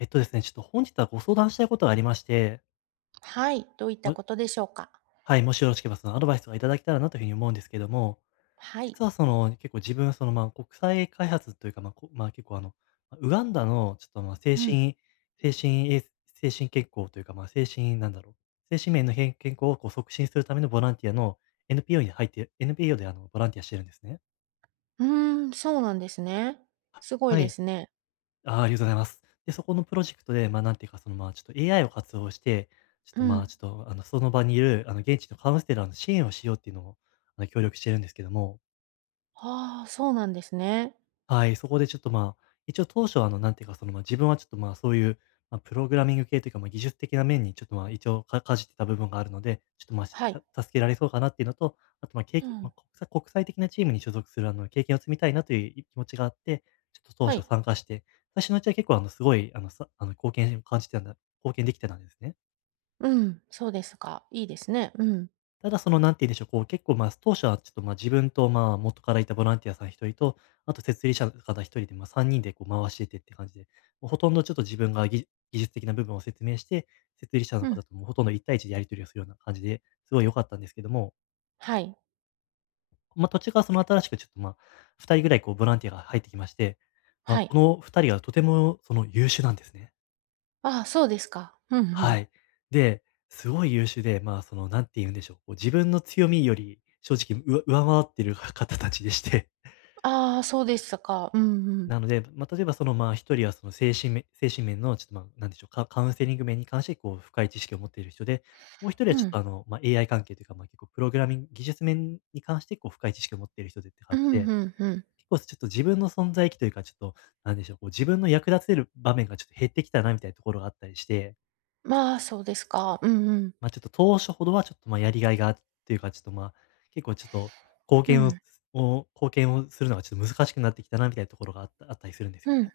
えっとですね、ちょっと本日はご相談したいことがありまして、はい、どういったこもとでしょうか？はい、もしよろしければそのアドバイスがいただけたらなというふうに思うんですけども、はい。実はその結構自分、そのまあ国際開発というか、まあ、まあ結構まあウガンダのちょっとまあうん。精神衛精神健康というか、まあ精神なんだろう、精神面の健康をこう促進するためのボランティアの NPO に入って、NPO でボランティアしてるんですね。うーん、そうなんですね。すごいはでい。すね。ああ、ありがとうございます。で、そこのプロジェクトで、まあ、なんていうか、その、まあ、ちょっと AI を活用して、ちょっうと、まあ、ん。ちょっと、あの、その場にいる、現地のカウンセラーの支援をしようっていうのを、協力してるんですけども、ああ、そうなんですね。はい、そこでちょっとまあ、一応当初はなんていうか、そのまあ自分はちょっとまあそういう、まあ、プログラミング系というか、まあ、技術的な面にちょっとまあ一応かじってた部分があるので、ちょっとまあはい。助けられそうかなっていうのと、あとまあ経う験、まん。あ、国際的なチームに所属する経験を積みたいなという気持ちがあって、ちょっと当は初い。参加して、最初のうちは結構すごいあのさあの貢献を感じてたんだ、貢献できてたんですね。うん、そうですか。いいですね。うん。ただその、なんて言うんでしょう、こう結構、ま、当初はちょっと、ま、自分と、まあ、元からいたボランティアさん1人と、あと設立者の方1人で、ま、3人でこう回しててって感じで、もうほとんどちょっと自分が技術的な部分を説明して、設立者のうん。方ともうほとんど1対1でやり取りをするような感じで、すごい良かったんですけども、はい。ま、途中からその新しくちょっと、ま、2人ぐらいこうボランティアが入ってきまして、ま、はい。この2人がとてもその優秀なんですね。ああ、そうですか。うんうはん。い。で、すごい優秀で、まあ、その、なんて言うんでしょう、こう自分の強みより正直、上回ってる 方たちでして。ああ、そうですか。うんうん。なので、まあ、例えばその、まあ、一人はその精神面のちょっと、まあ、なんでしょう、カウンセリング面に関して、こう深い知識を持っている人で、もう一人はうちょっん。とまあ、AI 関係というか、まあ、結構プログラミング技術面に関して、こう深い知識を持っている人でってう感ん、じで、うんうん。結構ちょっと自分の存在意義というか、ちょっと、なんでしょう、こう自分の役立てる場面がちょっと減ってきたなみたいなところがあったりして、まあ、そうですか。うんうん。まあ、ちょっと当初ほどはちょっと、ま、やりがいがあっていうか、ちょっと、ま、結構ちょっと貢う献をん。貢献をするのがちょっと難しくなってきたなみたいなところがあったりするんですようん。ね。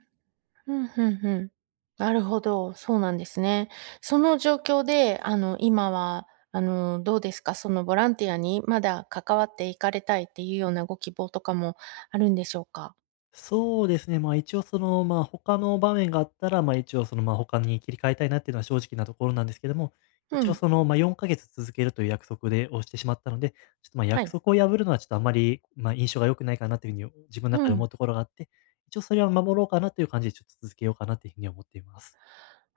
うん、うんうん。なるほど、そうなんですね。その状況で、今は、どうですか？そのボランティアにまだ関わっていかれたいっていうようなご希望とかもあるんでしょうか？そうですね、ま、一応その、ま、他の場面があったら、ま、一応その、ま、他に切り替えたいなっていうのは正直なところなんですけども、う一応ん、その、ま、4か月続けるという約束をしてしまったので、ちょっと、ま、は約い。束を破るのはちょっとあまり、ま、印象が良くないかなというふうに自分の中うで思ん。うところがあって、一応それは守ろうかなという感じでちょっと続けようかなというふうに思っています。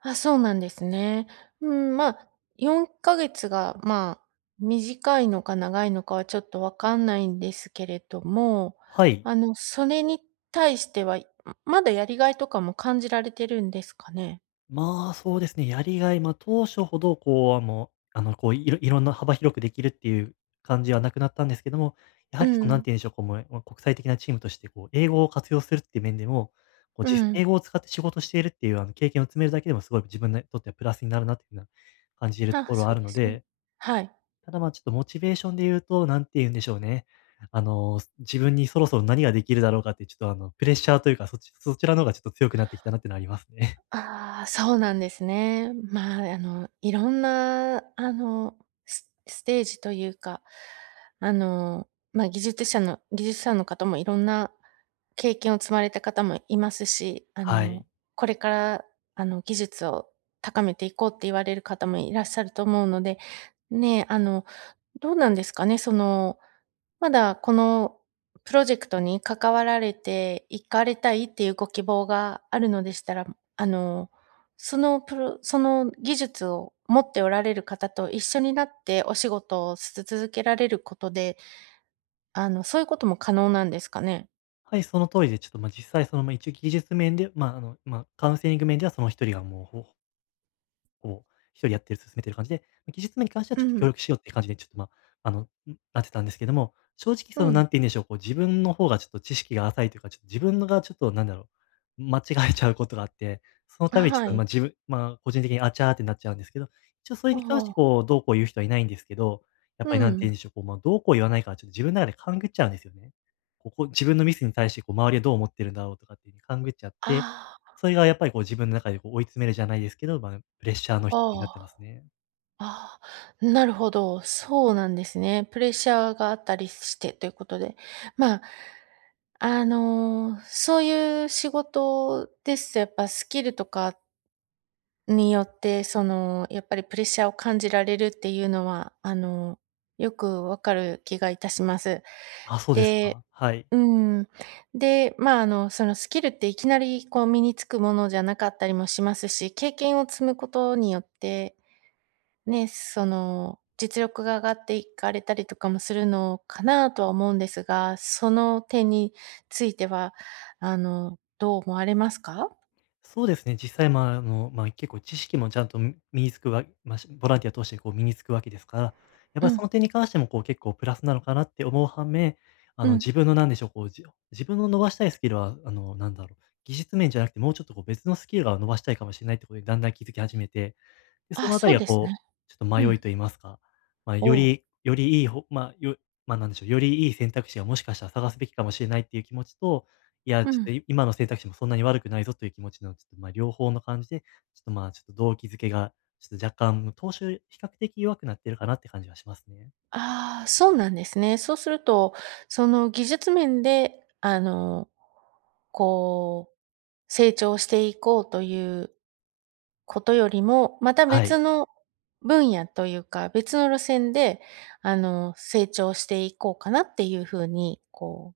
あ、そうなんですね。うん、まあ、4ヶ月が、まあ、短いのか長いのかはちょっとわかんないんですけれども、はい。あの、それに対しては、まだやりがいとかも感じられてるんですかね？まあ、そうですね、やりがい、まあ、当初ほどこう、こう、いろんな幅広くできるっていう感じはなくなったんですけども、やうはりその、なんん、て言うんでしょう、こう、もう、国際的なチームとして、こう、英語を活用するっていう面でも、こう、う実ん。英語を使って仕事しているっていう、経験を積めるだけでもすごい自分にとってはプラスになるなっていうふうな感じるとあ、ころはそあうるでのすね。で、はい。ただ、まあ、ちょっとモチベーションで言うと、何て言うんでしょうね、自分にそろそろ何ができるだろうかって、ちょっと、プレッシャーというか、そちらの方がちょっと強くなってきたなっていうのはありますね。ああ、そうなんですね。まあ、いろんな、スステージというか、あの、技術者の方もいろんな経験を積まれた方もいますし、あはの、い。これから、あの、技術を高めていこうって言われる方もいらっしゃると思うので、ねえ、あの、どうなんですかね、そのまだこのプロジェクトに関わられていかれたいっていうご希望があるのでしたら、あの、そのプロその技術を持っておられる方と一緒になってお仕事を続けられることで、あの、そういうことも可能なんですかね？はい、その通りで、ちょっと、ま、実際その、ま、一応技術面で、ま、まあ、カウンセリング面ではその一人がもう、こう、一人やってる進めてる感じで、技術面に関してはうちょっと協ん、力しようっていう感じで、ちょっと、まあ、あの、ん、なってたんですけども、正直うその、ん、何て言うんでしょう、こう自分の方がちょっと知識が浅いというか、ちょっと自分のがちょっとなんだろう、間違えちゃうことがあって、そのあ、ためにちょっはと、い。ま、自分まあ、個人的にあちゃーってなっちゃうんですけど、一応それあに関してあ、こう、どうこう言う人はいないんですけど、やっうぱり何て言ん。うんでしょう、こう、まあ、どうこう言わないから、ちょっと自分の中で勘ぐっちゃうんですよね。自分のミスに対してこう、周りはどう思ってるんだろうとかっていうふうに勘ぐっちゃって、あそれがやっぱりこう自分の中でこう追い詰めるじゃないですけど、まあ、プレッシャーあ、の一つになっあてまあ。すね。ああ、なるほど、そうなんですね。プレッシャーがあったりしてということで。まあ、あの、そういう仕事ですと、やっぱスキルとかによって、その、やっぱりプレッシャーを感じられるっていうのは、あの、よくわかる気がいたします。あ、そうですで、か。はい。うん。で、まあ、あの、そのスキルっていきなりこう身につくものじゃなかったりもしますし、経験を積むことによってね、その、実力が上がっていかれたりとかもするのかなとは思うんですが、その点については、あの、どう思われますか？そうですね、実際、まあ、まあ、結構知識もちゃんと身につくわまあ、しボランティア通してこう身につくわけですから、やっうぱりそん、の点に関してもこう結構プラスなのかなって思う反面、うん。自分のなんでしょう、こう、自分の伸ばしたいスキルは、なんだろう、技術面じゃなくてもうちょっとこう別のスキルが伸ばしたいかもしれないってことにだんだん気づき始めて、で、そあ、のあたそりうがですこね。う、ちょっと迷ういん。と言いますか、まあ、およう、りよりいいほまあ、よまあ、なんでしょう、よりいい選択肢がもしかしたら探すべきかもしれないっていう気持ちと、いや、うちょっん。と今の選択肢もそんなに悪くないぞという気持ちの、ちょっと、まあ、両方の感じで、ちょっと、まあ、ちょっと動機づけが、ちょっと若干、投資より比較的弱くなってるかなって感じはしますね。ああ、そうなんですね。そうすると、その技術面で、あの、こう、成長していこうということよりも、または別い。の分野というか、別の路線で、あの、成長していこうかなっていう風に、こ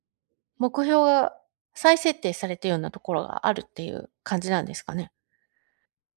う、目標が再設定されたようなところがあるっていう感じなんですかね？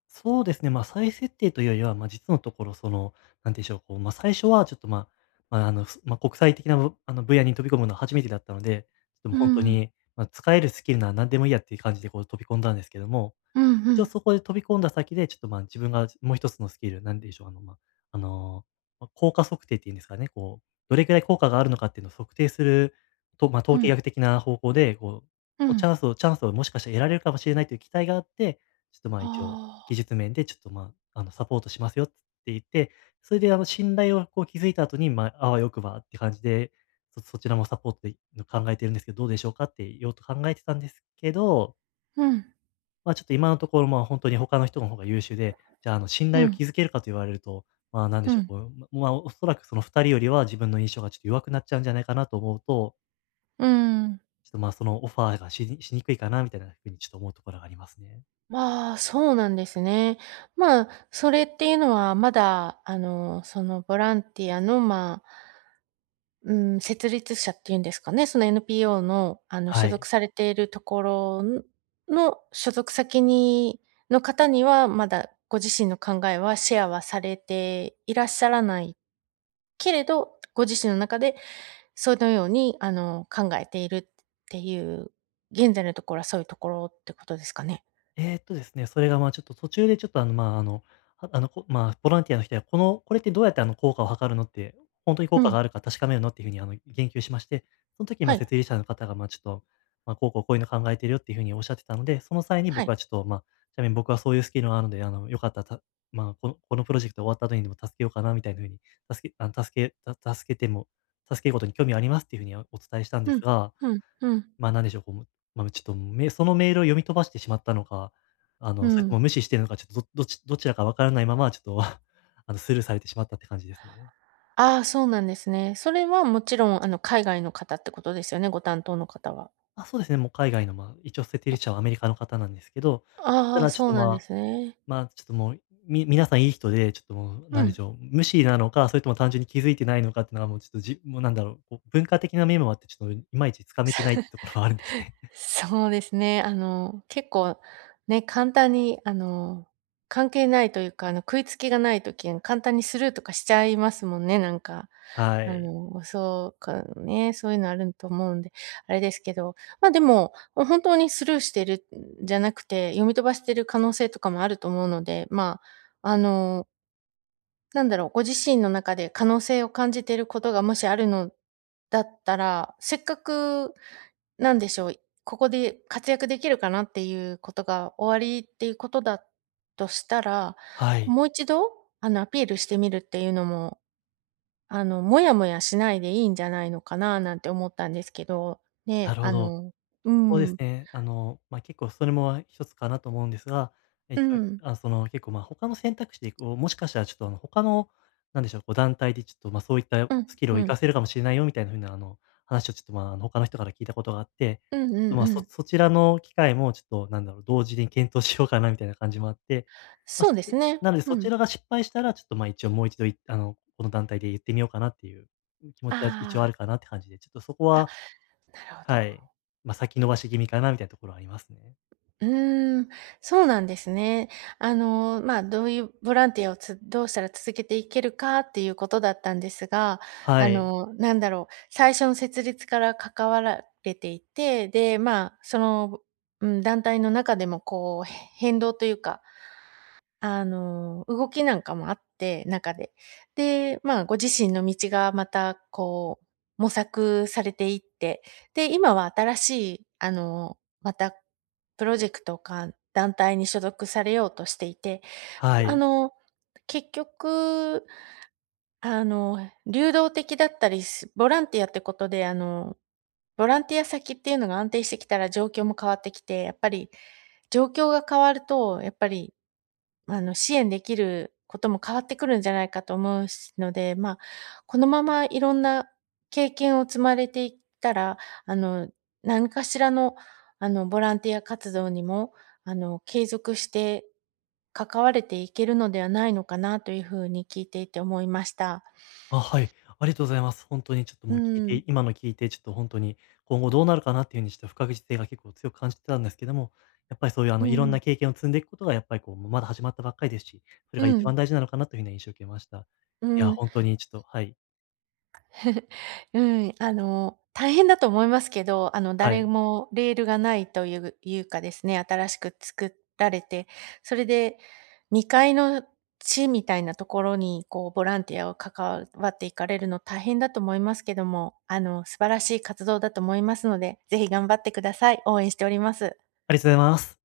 そうですね、まあ、再設定というよりは、まあ、実のところ、その、なんていうんでしょう、こう、まあ、最初はちょっと、まあ国際的な、ぶあの、分野に飛び込むのは初めてだったので、ちょっともうう本当ん。に、まあ、使えるスキルなら何でもいいやっていう感じで、こう、飛び込んだんですけども、うんう一応ん。そこで飛び込んだ先で、ちょっと、まあ、自分がもう一つのスキル、なんでしょう、あの、まあ、あの、効果測定っていうんですかね、こう、どれくらい効果があるのかっていうのを測定すると、まあ、う統計ん、学的な方向で、こう、もううチャん。ンスをチャンスをもしかしたら得られるかもしれないという期待があって、ちょっと、まあ、一応技ああ、術面でちょっと、まあ、あの、サポートしますよって言って、それで、あの、信頼をこう築いた後に、まあ、あわよくばって感じで、そちらもサポートで考えてるんですけど、どうでしょうかって言おうと考えてたんですけど、うん、まあ、ちょっと今のところ、まあ、本当に他の人の方が優秀で、じゃあ、あの、信う頼をん、築けるかと言われると、まあ、なんでうしょう、ん、こう、おそらくその2人よりは自分の印象がちょっと弱くなっちゃうんじゃないかなと思うと、うーん。ちょっと、まあ、そのオファーがしにくいかなみたいなふうにちょっと思うところがありますね。まあ、そうなんですね。まあ、それっていうのはまだ、あの、そのボランティアの、まあ、うん、設立者っていうんですかね、その NPO の、あの、は所属い。されているところの所属先にの方には、まだご自身の考えはシェアはされていらっしゃらないけれど、ご自身の中でそのように、あの、考えているっていう、現在のところはそういうところってことですかね？ですね、それがまあちょっと途中でちょっとあのまああの、はあのこまあボランティアの人や、これってどうやってあの効果を測るのって、本当にう効果ん、があるか確かめるのっていうふうにあの言及しまして、その時まはあい、設立者の方がまあちょっと、ま、こういうの考えてるよっていうふうにおっしゃってたので、その際には僕い。はちょっとまあ、ちなみに僕はそういうスキルがあるので、あのよかったら、まあこのプロジェクト終わった後にでも助けようかなみたいなふうに、助けあの助けた助けても助けることに興味ありますっていうふうにお伝えしたんでうすん、が、うん、うん、まあ、なんでしょう、こう、まあ、ちょっと、そのメールを読み飛ばしてしまったのか、あうの、それとん。も無視してるのか、ちょっと、どちらかわからないまま、ちょっと あの、スルーされてしまったって感じですね。ああ、そうなんですね。それはもちろん、あの、海外の方ってことですよね、ご担当の方は。まあ、そうですね、もう海外の、まあ、一応設定立者はアメリカの方なんですけど、たああ、だちょっそうと、なんまであすね。まあ、ちょっともう、皆さんいい人で、ちょっともう、うなんでしん。ょう、無視なのか、それとも単純に気づいてないのかっていうのは、もうちょっと、もうなんだろう、こう、文化的な面もあって、ちょっといまいちつかめてないってところはあるんですね。そうですね。あの、結構ね、簡単に、あの、関係ないというか、あの、食いつきがないと簡単にスルーとかしちゃいますもんね、なんか。はあい。の、そうかね、そういうのあると思うんで、あれですけど、ま、でも、本当にスルーしてるんじゃなくて、読み飛ばしてる可能性とかもあると思うので、まあ、あの、なんだろう、ご自身の中で可能性を感じていることがもしあるのだったら、せっかくなんでしょう、ここで活躍できるかなっていうことが終わりっていうことだとしたら、はい、もう一度、あの、アピールしてみるっていうのも、あの、モヤモヤしないでいいんじゃないのかななんて思ったんですけど、なね、るほあど。の、うそうですん、ね。あの、まあ、結構それも一つかなと思うんですが、う一応、ん、その、結構、ま、他の選択肢でこう、もしかしたらちょっと、あの、他の、なんでしょう、こう、団体でちょっと、ま、そういったうん、スキルをう活ん、かせるかもしれないよみたいな風な、あの、話をちょっと、ま、他の人から聞いたことがあって、うんちょっと、うんま、うそん。そちらの機会もちょっと、なんだろう、同時に検討しようかなみたいな感じもあって、まあ、そうですね。なのでうそちん。らが失敗したら、ちょっと、ま、一応もう一度いあの、この団体で言ってみようかなっていう気持ちは一応あああ、るかなって感じで、ちょっとそこはなるほはど。い。まあ、先延ばし気味かなみたいなところはありますね。うーん、そうなんですね。あの、まあ、どういうボランティアをつどうしたら続けていけるかっていうことだったんですが、はあい。の、なんだろう、最初の設立から関わられていて、で、まあ、その、うん、団体の中でもこう、変動というか、あの、動きなんかもあって、中で。で、まあ、ご自身の道がまたこう、模索されていって、で、今は新しい、あの、またプロジェクトか団体に所属されようとしていて、はあい。の、結局、あの、流動的だったりすボランティアってことで、あの、ボランティア先っていうのが安定してきたら状況も変わってきて、やっぱり状況が変わると、やっぱりあの、支援できることも変わってくるんじゃないかと思うしので、まあ、このままいろんな経験を積まれていったら、あの、何かしらの、あの、ボランティア活動にも、あの、継続して関われていけるのではないのかなというふうに聞いていて思いました。あ、はい。ありがとうございます。本当にちょっとうもう聞いん、て今の聞いて、ちょっと本当に今後どうなるかなっていうふうにちょっと不確実性が結構強く感じてたんですけども、やっぱりそういうあのういろんん、な経験を積んでいくことがやっぱりこう、まだ始まったばっかりですし、それうが一番ん、大事なのかなというふうな印象を受けました。ういや、ん。本当にちょっとはい。うん、あの、大変だと思いますけど、あの、は誰い。もレールがないといういうかですね、新しく作られて、それで2階の地みたいなところに、こう、ボランティアを関わっていかれるの大変だと思いますけども、あの、素晴らしい活動だと思いますので、ぜひ頑張ってください。応援しております。ありがとうございます。